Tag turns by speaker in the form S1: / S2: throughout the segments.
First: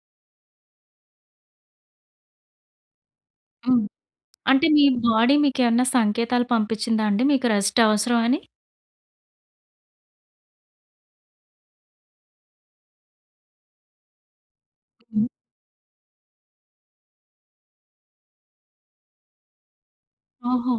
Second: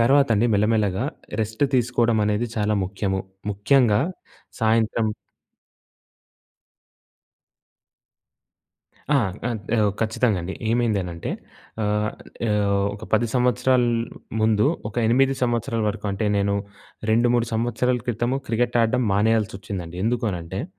S1: తర్వాత అండి మెల్లమెల్లగా రెస్ట్ తీసుకోవడం అనేది చాలా ముఖ్యము.
S2: హ్మ్.
S1: ముఖ్యంగా
S2: అంటే మీ
S1: సాయంత్రం
S2: బాడీ మీకేమన్నా సంకేతాలు పంపించిందాండి మీకు రెస్ట్ అవసరం అని?
S1: ఆ! ఆహ్, ఓ ఖచ్చితంగా అండి. ఏమైందనంటే ఆహ్, ఓ ఒక 10 సంవత్సరాల ముందు, ఒక
S2: హ్మ్.
S1: 8 సంవత్సరాల వరకు, అంటే నేను 2, 3 సంవత్సరాల క్రితము క్రికెట్ ఆడడం మానేయాల్సొచ్చిందండి. ఎందుకు అనంటే,
S2: ఓహో!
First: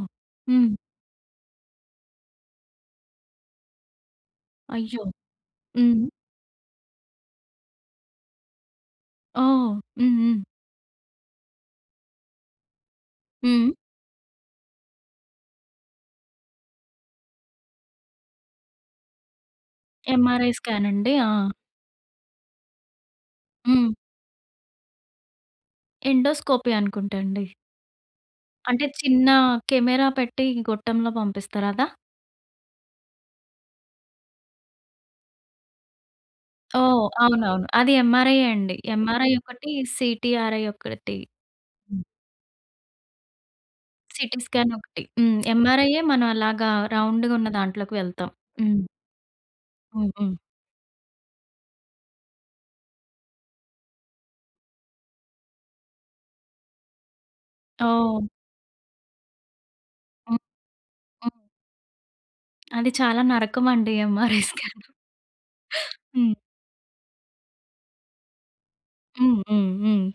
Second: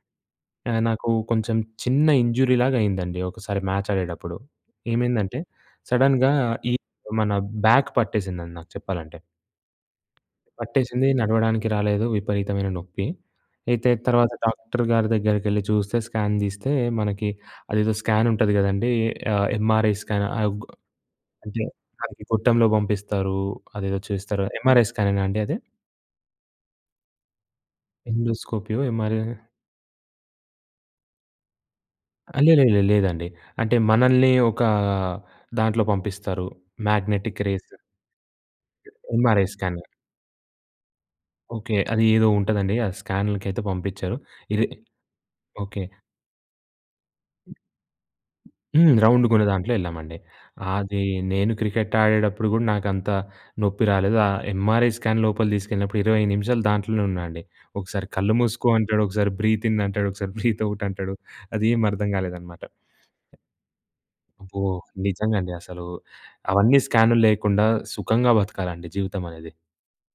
S2: హ్మ్.
S1: నాకు కొంచెం చిన్న ఇంజురీలాగా అయిందండి ఒకసారి మ్యాచ్ ఆడేటప్పుడు.
S2: అయ్యో!
S1: ఏమైందంటే
S2: హ్మ్.
S1: సడెన్‌గా ఈ మన బ్యాక్ పట్టేసిందండి నాకు చెప్పాలంటే.
S2: ఓహ్! హ్మ్. హ్మ్.
S1: పట్టేసింది. నడవడానికి రాలేదు. విపరీతమైన నొప్పి.
S2: హ్మ్.
S1: అయితే తర్వాత డాక్టర్ గారి దగ్గరికెళ్లి చూస్తే స్కాన్ తీస్తే, మనకి అదేదో స్కాన్ ఉంటది కదండీ. ఆహ్, ఎంఆర్ఐ స్కాన్
S2: ఎంఆర్ఐ
S1: ఆగొ
S2: స్కాన్ అండి. ఆ!
S1: అంటే, అదికి గుట్టంలో పంపిస్తారు.
S2: హ్మ్.
S1: అదేదో చేస్తారు. ఎంఆర్ఐ స్కానేనా అండి అది?
S2: ఎండోస్కోపీ అనుకుంటండి.
S1: ఎండోస్కోపియో
S2: అంటే
S1: ఎంఆర్ఐ.
S2: చిన్న కెమెరా పెట్టి గొట్టంలో పంపిస్తరదా?
S1: ఆ! లేలేలే. లేదండి. అంటే మనల్ని ఒక దాంట్లో పంపిస్తారు
S2: ఓహ్!
S1: మాగ్నెటిక్
S2: అవునవును.
S1: రేస్
S2: అది ఏంఆర్ఐ యే అండి. ఎంఆర్ఐ
S1: ఎంఆర్ఐ
S2: ఒకటి,
S1: స్కాన్.
S2: సీటీఆర్ఐ ఒకటి.
S1: ఓకే.
S2: హ్మ్.
S1: అది ఏదో ఉంటుందండి ఆ స్కాన్లకైతే పంపించారు.
S2: సీటీ
S1: ఇది
S2: స్కాన్ ఒకటి. హ్మ్.
S1: ఓకే.
S2: ఏంఆర్ఐఏ మనం అలాగా రౌండ్‌గున్న దాంట్లోకి వెళ్తాం. హ్మ్.
S1: హ్మ్. రౌండ్‌గా ఉన్న దాంట్లో
S2: హ్మ్.
S1: ఎళ్ళామండి.
S2: హ్మ్.
S1: అది నేను క్రికెట్ ఆడేటప్పుడు కూడా నాకు అంత నొప్పి రాలేదు. ఆ ఎంఆర్ఐ స్కాన్ లోపలకి తీసుకెళ్ళినప్పుడు 20 నిమిషాలు దాంట్లోనే ఉన్నానండి. ఒకసారి
S2: ఓహ్!
S1: కళ్ళు మూసుకో అంటాడు. ఒకసారి బ్రీత్ ఇన్ అంటాడు. ఒకసారి
S2: హ్మ్,
S1: బ్రీత్ ఔట్ అంటాడు.
S2: హ్మ్.
S1: అదేమీ అర్థం కాలేదనమాట.
S2: అది చాలా నరకం అండి. ఎంఆర్ఐ
S1: అబ్బో!
S2: స్కాన్.
S1: నిజంగా అండి అసలు.
S2: హ్మ్.
S1: అవన్నీ స్కాన్లు లేకుండా సుఖంగా బతకాలండి జీవితం
S2: హ్మ్.
S1: అనేది.
S2: హ్మ్. హ్మ్.